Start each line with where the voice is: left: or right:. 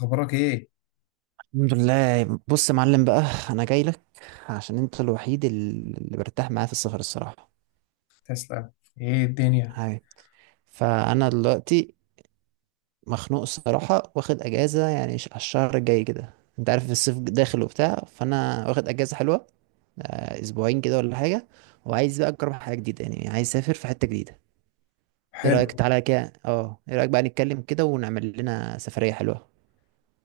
left: أخبارك إيه؟
right: الحمد لله. بص يا معلم، بقى انا جاي لك عشان انت الوحيد اللي برتاح معاه في السفر، الصراحه.
left: تسلم. إيه الدنيا؟
right: هاي فانا دلوقتي مخنوق الصراحه، واخد اجازه يعني على الشهر الجاي كده، انت عارف الصيف داخل وبتاع، فانا واخد اجازه حلوه. اسبوعين كده ولا حاجه. وعايز بقى اجرب حاجه جديده، يعني عايز اسافر في حته جديده. ايه رايك
left: حلو.
right: تعالى كده، ايه رايك بقى نتكلم كده ونعمل لنا سفريه حلوه؟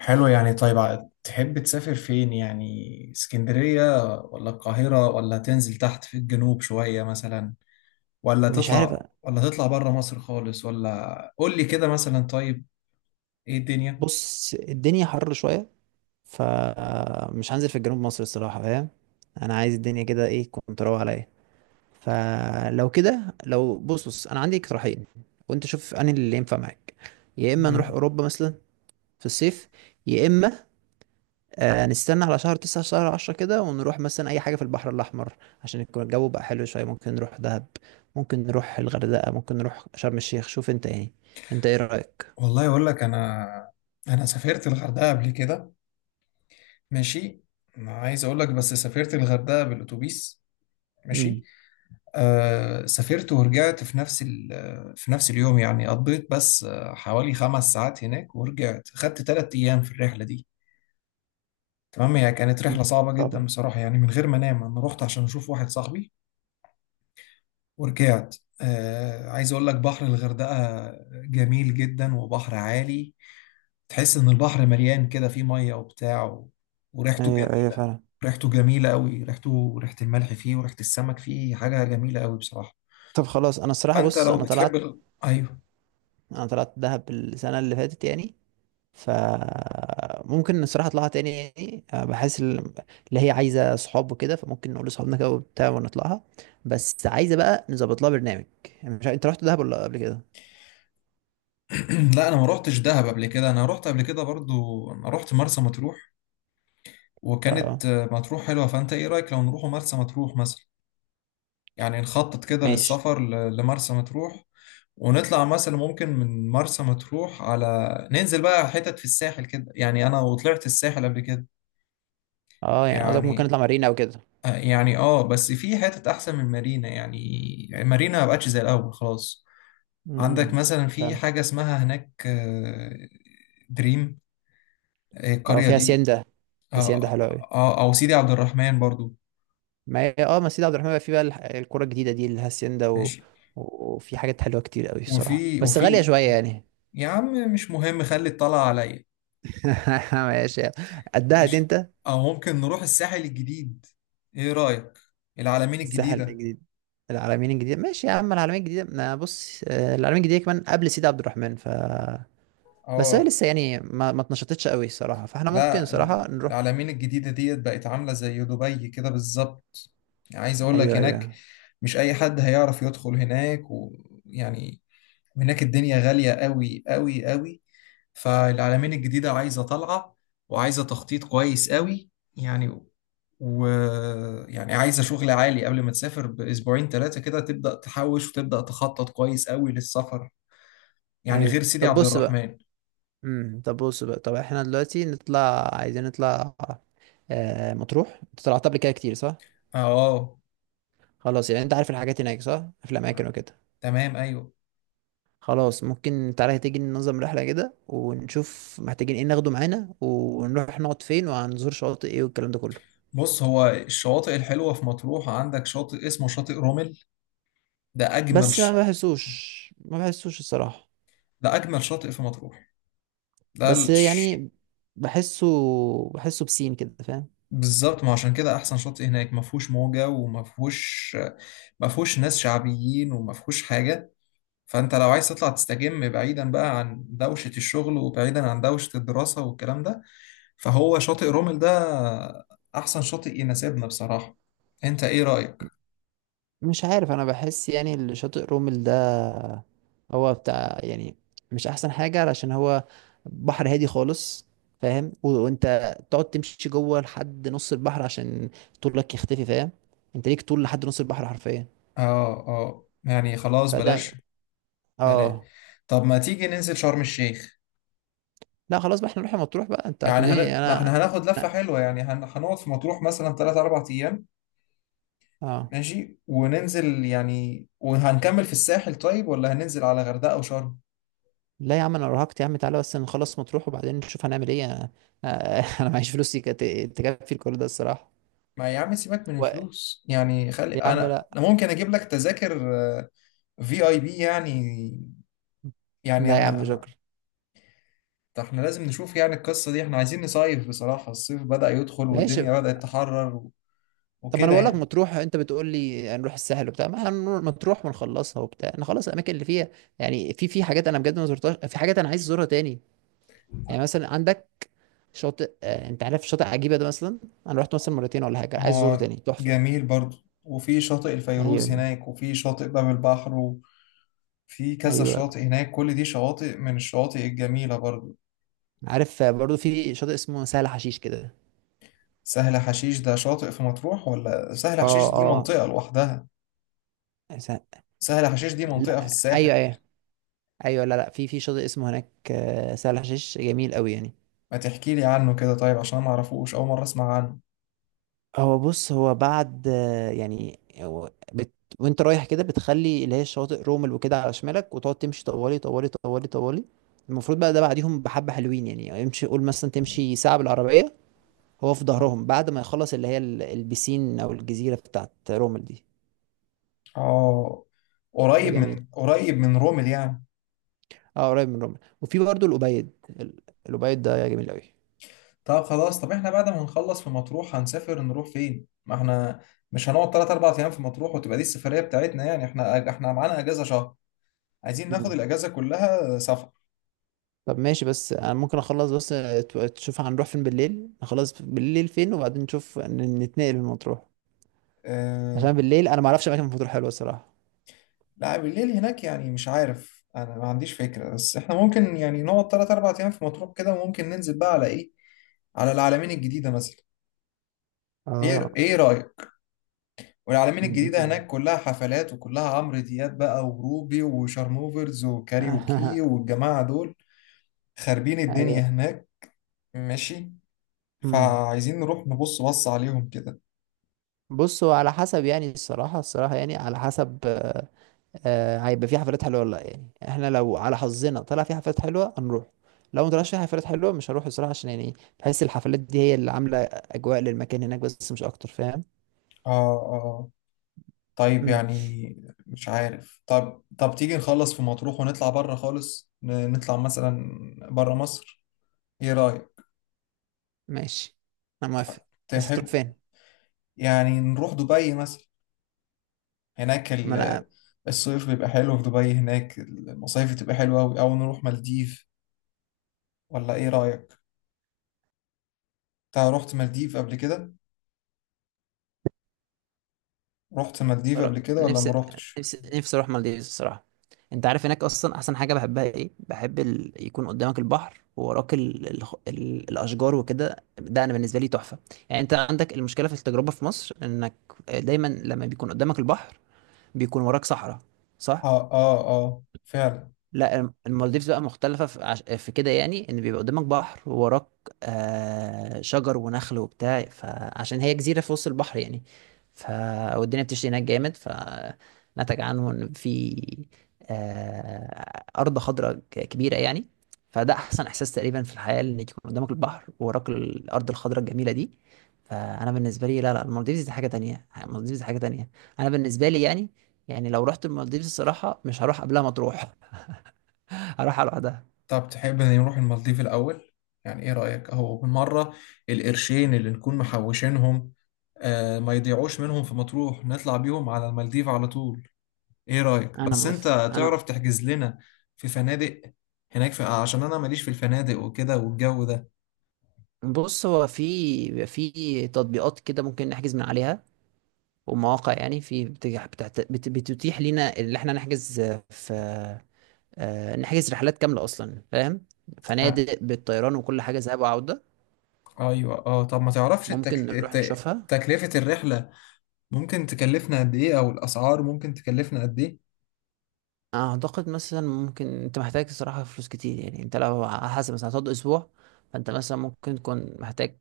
left: حلو يعني. طيب تحب تسافر فين؟ يعني اسكندرية ولا القاهرة ولا تنزل تحت في الجنوب شوية مثلا، ولا
right: مش عارف.
left: تطلع، ولا تطلع بره مصر خالص؟ ولا قول لي كده مثلا. طيب إيه الدنيا؟
right: بص، الدنيا حر شويه، فمش هنزل في جنوب مصر الصراحة، فاهم. انا عايز الدنيا كده ايه، كنت روق عليا. فلو كده، لو بص بص، انا عندي اقتراحين، وانت شوف انهي اللي ينفع معاك. يا اما نروح
left: تمام.
right: اوروبا مثلا في الصيف، يا اما نستنى على شهر 9 شهر 10 كده، ونروح مثلا اي حاجة في البحر الاحمر عشان يكون الجو بقى حلو شوية. ممكن نروح دهب، ممكن نروح الغردقة، ممكن نروح شرم الشيخ. شوف انت يعني، انت ايه رأيك؟
left: والله اقول لك انا سافرت الغردقه قبل كده. ماشي. ما عايز اقول لك، بس سافرت الغردقه بالاتوبيس.
right: مم.
left: ماشي. آه سافرت ورجعت في نفس في نفس اليوم، يعني قضيت بس حوالي 5 ساعات هناك ورجعت. خدت 3 ايام في الرحله دي. تمام. هي كانت رحله صعبه
right: صعبة.
left: جدا بصراحه، يعني من غير ما انام انا رحت عشان اشوف واحد صاحبي ورجعت. آه عايز اقول لك، بحر الغردقه جميل جدا وبحر عالي، تحس ان البحر مليان كده، فيه ميه وبتاع وريحته
right: ايوه ايوه
left: جميله.
right: فعلا.
left: ريحته جميله قوي، ريحته ريحه الملح فيه وريحه السمك فيه، حاجه جميله قوي بصراحه.
right: طب خلاص، انا الصراحة
left: فانت
right: بص،
left: لو بتحب ايوه.
right: انا طلعت دهب السنه اللي فاتت يعني، فممكن الصراحه اطلعها تاني، يعني بحس اللي هي عايزه صحاب وكده، فممكن نقول لصحابنا كده وبتاع ونطلعها. بس عايزه بقى نظبط لها برنامج. يعني، مش انت رحت دهب ولا قبل كده؟
left: لا انا ما روحتش دهب قبل كده، انا روحت قبل كده برضو، انا روحت مرسى مطروح،
right: اه،
left: وكانت مطروح حلوه. فانت ايه رايك لو نروح مرسى مطروح مثلا؟ يعني نخطط كده
right: ماشي.
left: للسفر لمرسى مطروح، ونطلع مثلا ممكن من مرسى مطروح على، ننزل بقى حتت في الساحل كده، يعني انا وطلعت الساحل قبل كده.
right: اه، يعني قصدك ممكن
left: يعني
right: نطلع مارينا او كده.
left: يعني بس في حتت احسن من مارينا يعني، يعني مارينا ما بقتش زي الاول خلاص. عندك
right: امم،
left: مثلا في
right: فعلا.
left: حاجه اسمها هناك، دريم،
right: اه،
left: القريه
right: فيها
left: دي.
right: هاسيندا. هاسيندا حلوه قوي.
left: او سيدي عبد الرحمن برضو.
right: ما هي مسجد عبد الرحمن بقى فيه بقى الكوره الجديده دي اللي هاسيندا و...
left: ماشي.
right: وفي حاجات حلوه كتير قوي الصراحه،
left: وفي
right: بس غاليه
left: وفي
right: شويه يعني.
left: يا عم مش مهم، خلي الطلعه عليا.
right: ماشي، قدها دي
left: ماشي.
right: انت.
left: او ممكن نروح الساحل الجديد، ايه رايك؟ العلمين
right: الساحل
left: الجديده.
right: الجديد، العلمين الجديدة، ماشي يا عم. العلمين الجديدة، ما بص، العلمين الجديدة كمان قبل سيدي عبد الرحمن، ف... بس هي
left: اه.
right: لسه يعني ما اتنشطتش قوي الصراحة، فاحنا ممكن
left: لا
right: صراحة نروح.
left: العلمين الجديده ديت بقت عامله زي دبي كده بالظبط، عايز اقول لك.
right: ايوه
left: هناك
right: ايوه.
left: مش اي حد هيعرف يدخل هناك ويعني، هناك الدنيا غالية قوي قوي قوي. فالعلمين الجديدة عايزة طلعة، وعايزة تخطيط كويس قوي يعني، ويعني عايزة شغل عالي قبل ما تسافر بأسبوعين 3 كده، تبدأ تحوش وتبدأ تخطط كويس قوي للسفر، يعني
right: ايوه،
left: غير سيدي
right: طب
left: عبد
right: بص بقى،
left: الرحمن.
right: طب بص بقى، طب احنا دلوقتي نطلع، عايزين نطلع. مطروح، انت طلعت قبل كده كتير، صح؟
left: اه آه،
right: خلاص يعني، انت عارف الحاجات هناك، صح، في الاماكن وكده.
left: تمام ايوه.
right: خلاص، ممكن تعالى تيجي ننظم رحلة كده، ونشوف محتاجين ايه ناخده معانا، ونروح نقعد فين، وهنزور شواطئ ايه، والكلام ده كله.
left: بص هو الشواطئ الحلوة في مطروح، عندك شاطئ اسمه شاطئ رومل، ده أجمل
right: بس ما بحسوش ما بحسوش الصراحة.
left: ده أجمل شاطئ في مطروح، ده
right: بس يعني، بحسه بحسه بسين كده، فاهم.
left: بالظبط. ما عشان كده احسن شاطئ هناك، ما فيهوش موجه وما فيهوش، ما فيهوش ناس شعبيين وما فيهوش حاجه. فانت لو عايز تطلع تستجم بعيدا بقى عن دوشه الشغل وبعيدا عن دوشه الدراسه والكلام ده، فهو شاطئ رومل ده احسن شاطئ يناسبنا بصراحه. انت ايه رايك؟
right: مش عارف، انا بحس يعني اللي شاطئ رومل ده، هو بتاع يعني، مش احسن حاجة، علشان هو بحر هادي خالص، فاهم، وانت تقعد تمشي جوه لحد نص البحر، عشان طولك يختفي، فاهم، انت ليك طول لحد نص البحر حرفيا.
left: اه اه يعني خلاص
right: فده...
left: بلاش، بلاش.
right: اه،
left: طب ما تيجي ننزل شرم الشيخ؟
right: لا خلاص بقى احنا نروح مطروح بقى، انت
left: يعني
right: هتوديني
left: ما
right: انا.
left: احنا هناخد لفه
right: أنا-
left: حلوه، يعني هنقعد في مطروح مثلا 3 4 ايام.
right: اه
left: ماشي. وننزل يعني وهنكمل في الساحل، طيب ولا هننزل على غردقة وشرم؟
right: لا يا عم، انا ارهقت يا عم، تعالى بس نخلص مطروح وبعدين نشوف هنعمل ايه انا. أنا معيش فلوس تكفي الكل ده الصراحه.
left: ما يا عم سيبك من
right: و...
left: الفلوس يعني، خلي
right: يا عم
left: انا، انا
right: لا،
left: ممكن اجيب لك تذاكر في اي بي يعني، يعني
right: لا يا عم، شكرا.
left: ده احنا لازم نشوف يعني القصة دي، احنا عايزين نصيف بصراحة، الصيف بدأ يدخل
right: ماشي.
left: والدنيا بدأت تحرر
right: طب ما انا
left: وكده
right: بقول لك
left: يعني.
right: مطروح، انت بتقول لي هنروح الساحل وبتاع، ما احنا هنروح مطروح ونخلصها وبتاع، نخلص الاماكن اللي فيها. يعني في حاجات انا بجد ما زرتهاش، في حاجات انا عايز ازورها تاني. يعني مثلا عندك شاطئ، انت عارف شاطئ عجيبه ده مثلا. انا رحت مثلا مرتين ولا حاجه، عايز ازوره
left: هو
right: تاني، تحفه.
left: جميل برضو، وفي شاطئ الفيروز
right: ايوه
left: هناك، وفي شاطئ باب البحر، وفي كذا
right: ايوه،
left: شاطئ هناك، كل دي شواطئ من الشواطئ الجميلة برضو.
right: عارف. برضو في شاطئ اسمه سهل حشيش كده.
left: سهل حشيش ده شاطئ في مطروح، ولا سهل حشيش
right: اه.
left: دي منطقة لوحدها؟
right: س...
left: سهل حشيش دي منطقة في
right: لا،
left: الساحل.
right: ايوه ايوه ايوه، لا لا، في شاطئ اسمه هناك، سهل حشيش جميل قوي يعني.
left: ما تحكي لي عنه كده طيب، عشان ما اعرفوش، اول مرة اسمع عنه.
right: هو بص، هو بعد يعني هو بت... وانت رايح كده بتخلي اللي هي الشواطئ رومل وكده على شمالك، وتقعد تمشي طوالي طوالي طوالي طوالي. المفروض بقى ده بعديهم بحبة حلوين، يعني امشي قول مثلا تمشي ساعة بالعربية. هو في ظهرهم بعد ما يخلص اللي هي البسين او الجزيرة بتاعت رومل دي.
left: اه
right: ده
left: قريب
right: جميل.
left: من قريب من رومل يعني.
right: اه، قريب من رومل، وفي برضه الأبيض، ال- الأبيض ده جميل
left: طب خلاص، احنا بعد ما نخلص في مطروح هنسافر نروح فين؟ ما احنا مش هنقعد 3 4 ايام في مطروح وتبقى دي السفرية بتاعتنا، يعني احنا معانا اجازة شهر، عايزين
right: قوي.
left: ناخد الاجازة كلها سفر.
right: طب ماشي، بس انا ممكن اخلص بس، تشوف هنروح فين بالليل، نخلص بالليل فين، وبعدين نشوف نتنقل لمطروح،
left: آه،
right: عشان بالليل انا ما اعرفش اماكن في مطروح حلوه الصراحه.
left: لا بالليل هناك يعني مش عارف، انا ما عنديش فكرة، بس احنا ممكن يعني نقعد 3 4 ايام في مطروح كده، وممكن ننزل بقى على ايه، على العلمين الجديدة مثلا.
right: اه.
left: ايه رأيك؟ والعلمين الجديدة
right: انت-
left: هناك كلها حفلات وكلها عمرو دياب بقى وروبي وشارموفرز وكاريوكي والجماعة دول، خاربين الدنيا
right: ايوه.
left: هناك. ماشي.
right: امم
left: فعايزين نروح نبص، بص عليهم كده.
right: بصوا على حسب يعني الصراحه، يعني على حسب، هيبقى في حفلات حلوه ولا لا. يعني احنا لو على حظنا طلع في حفلات حلوه هنروح، لو ما طلعش في حفلات حلوه مش هروح الصراحه، عشان يعني بحس الحفلات دي هي اللي عامله اجواء للمكان هناك بس، مش اكتر، فاهم.
left: آه آه. طيب يعني مش عارف، طب تيجي نخلص في مطروح ونطلع بره خالص، نطلع مثلا بره مصر، ايه رأيك؟
right: ماشي، انا موافق. بس هتروح
left: تحب
right: فين؟
left: يعني نروح دبي مثلا؟ هناك
right: ما انا
left: الصيف بيبقى حلو في دبي، هناك المصايف بتبقى حلوة أوي، أو نروح مالديف، ولا ايه رأيك؟ انت رحت مالديف قبل كده؟ رحت مالديف
right: بروح-
left: قبل كده ولا ما
right: نفسي
left: رحتش؟
right: نفسي نفسي اروح مالديفز الصراحه. انت عارف هناك اصلا احسن حاجه بحبها ايه، بحب يكون قدامك البحر ووراك الاشجار وكده، ده انا بالنسبه لي تحفه. يعني انت عندك المشكله في التجربه في مصر، انك دايما لما بيكون قدامك البحر بيكون وراك صحراء، صح.
left: اه اه اه فعلا.
right: لا، المالديفز بقى مختلفة في، في كده يعني، ان بيبقى قدامك بحر ووراك شجر ونخل وبتاع، فعشان هي جزيرة في وسط البحر يعني، ف... والدنيا بتشتي هناك جامد، فنتج عنه ان في أرض خضراء كبيرة يعني. فده أحسن إحساس تقريبا في الحياة، إن يكون قدامك البحر ووراك الأرض الخضراء الجميلة دي. فأنا بالنسبة لي، لا لا، المالديفز دي حاجة تانية، المالديفز دي حاجة تانية، أنا بالنسبة لي يعني. يعني لو رحت المالديفز الصراحة، مش هروح قبلها مطروح، هروحها لوحدها.
left: طب تحب ان نروح المالديف الأول، يعني ايه رأيك، اهو بالمرة، القرشين اللي نكون محوشينهم، آه ما يضيعوش منهم في مطروح، نطلع بيهم على المالديف على طول. ايه رأيك؟
right: انا
left: بس
right: موافق
left: انت تعرف
right: انا.
left: تحجز لنا في فنادق هناك في، عشان انا ماليش في الفنادق وكده والجو ده.
right: بص، هو في تطبيقات كده ممكن نحجز من عليها ومواقع، يعني في بتتيح لينا اللي احنا نحجز في، نحجز رحلات كاملة اصلا، فاهم،
left: آه
right: فنادق بالطيران وكل حاجة، ذهاب وعودة.
left: ايوه اه. طب ما تعرفش
right: ممكن نروح نشوفها.
left: تكلفة الرحلة، ممكن تكلفنا قد ايه، او الأسعار ممكن تكلفنا قد ايه؟
right: اعتقد مثلا ممكن انت محتاج الصراحه فلوس كتير، يعني انت لو على حسب مثلا هتقعد اسبوع، فانت مثلا ممكن تكون محتاج،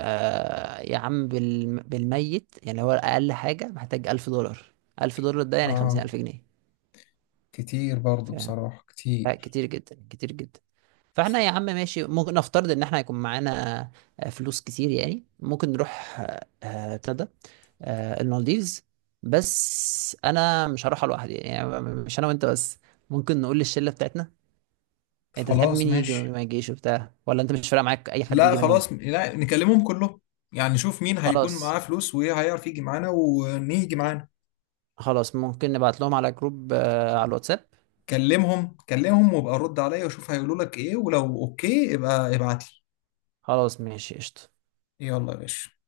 right: يا عم بالميت يعني، هو اقل حاجه محتاج 1000 دولار. 1000 دولار ده يعني خمسين
left: اه
right: ألف جنيه
left: كتير برضو
right: ف...
left: بصراحة،
right: لا،
left: كتير.
right: كتير جدا كتير جدا. فاحنا يا عم ماشي، ممكن نفترض ان احنا هيكون معانا فلوس كتير، يعني ممكن نروح ابتدى المالديفز. بس انا مش هروح لوحدي، يعني مش انا وانت بس، ممكن نقول للشله بتاعتنا. انت تحب
left: خلاص
right: مين يجي ومين
left: ماشي.
right: ما يجيش وبتاع، ولا انت مش فارق معاك اي حد
left: لا
right: يجي منهم؟
left: خلاص، لا نكلمهم كلهم، يعني نشوف مين هيكون
right: خلاص.
left: معاه فلوس وهيعرف يجي معانا، ونيجي معانا.
right: خلاص ممكن نبعت لهم على جروب، على الواتساب.
left: كلمهم كلمهم، وابقى رد عليا وشوف هيقولوا لك ايه، ولو اوكي ابقى ابعت لي.
right: خلاص ماشي، قشطة.
left: يلا يا باشا.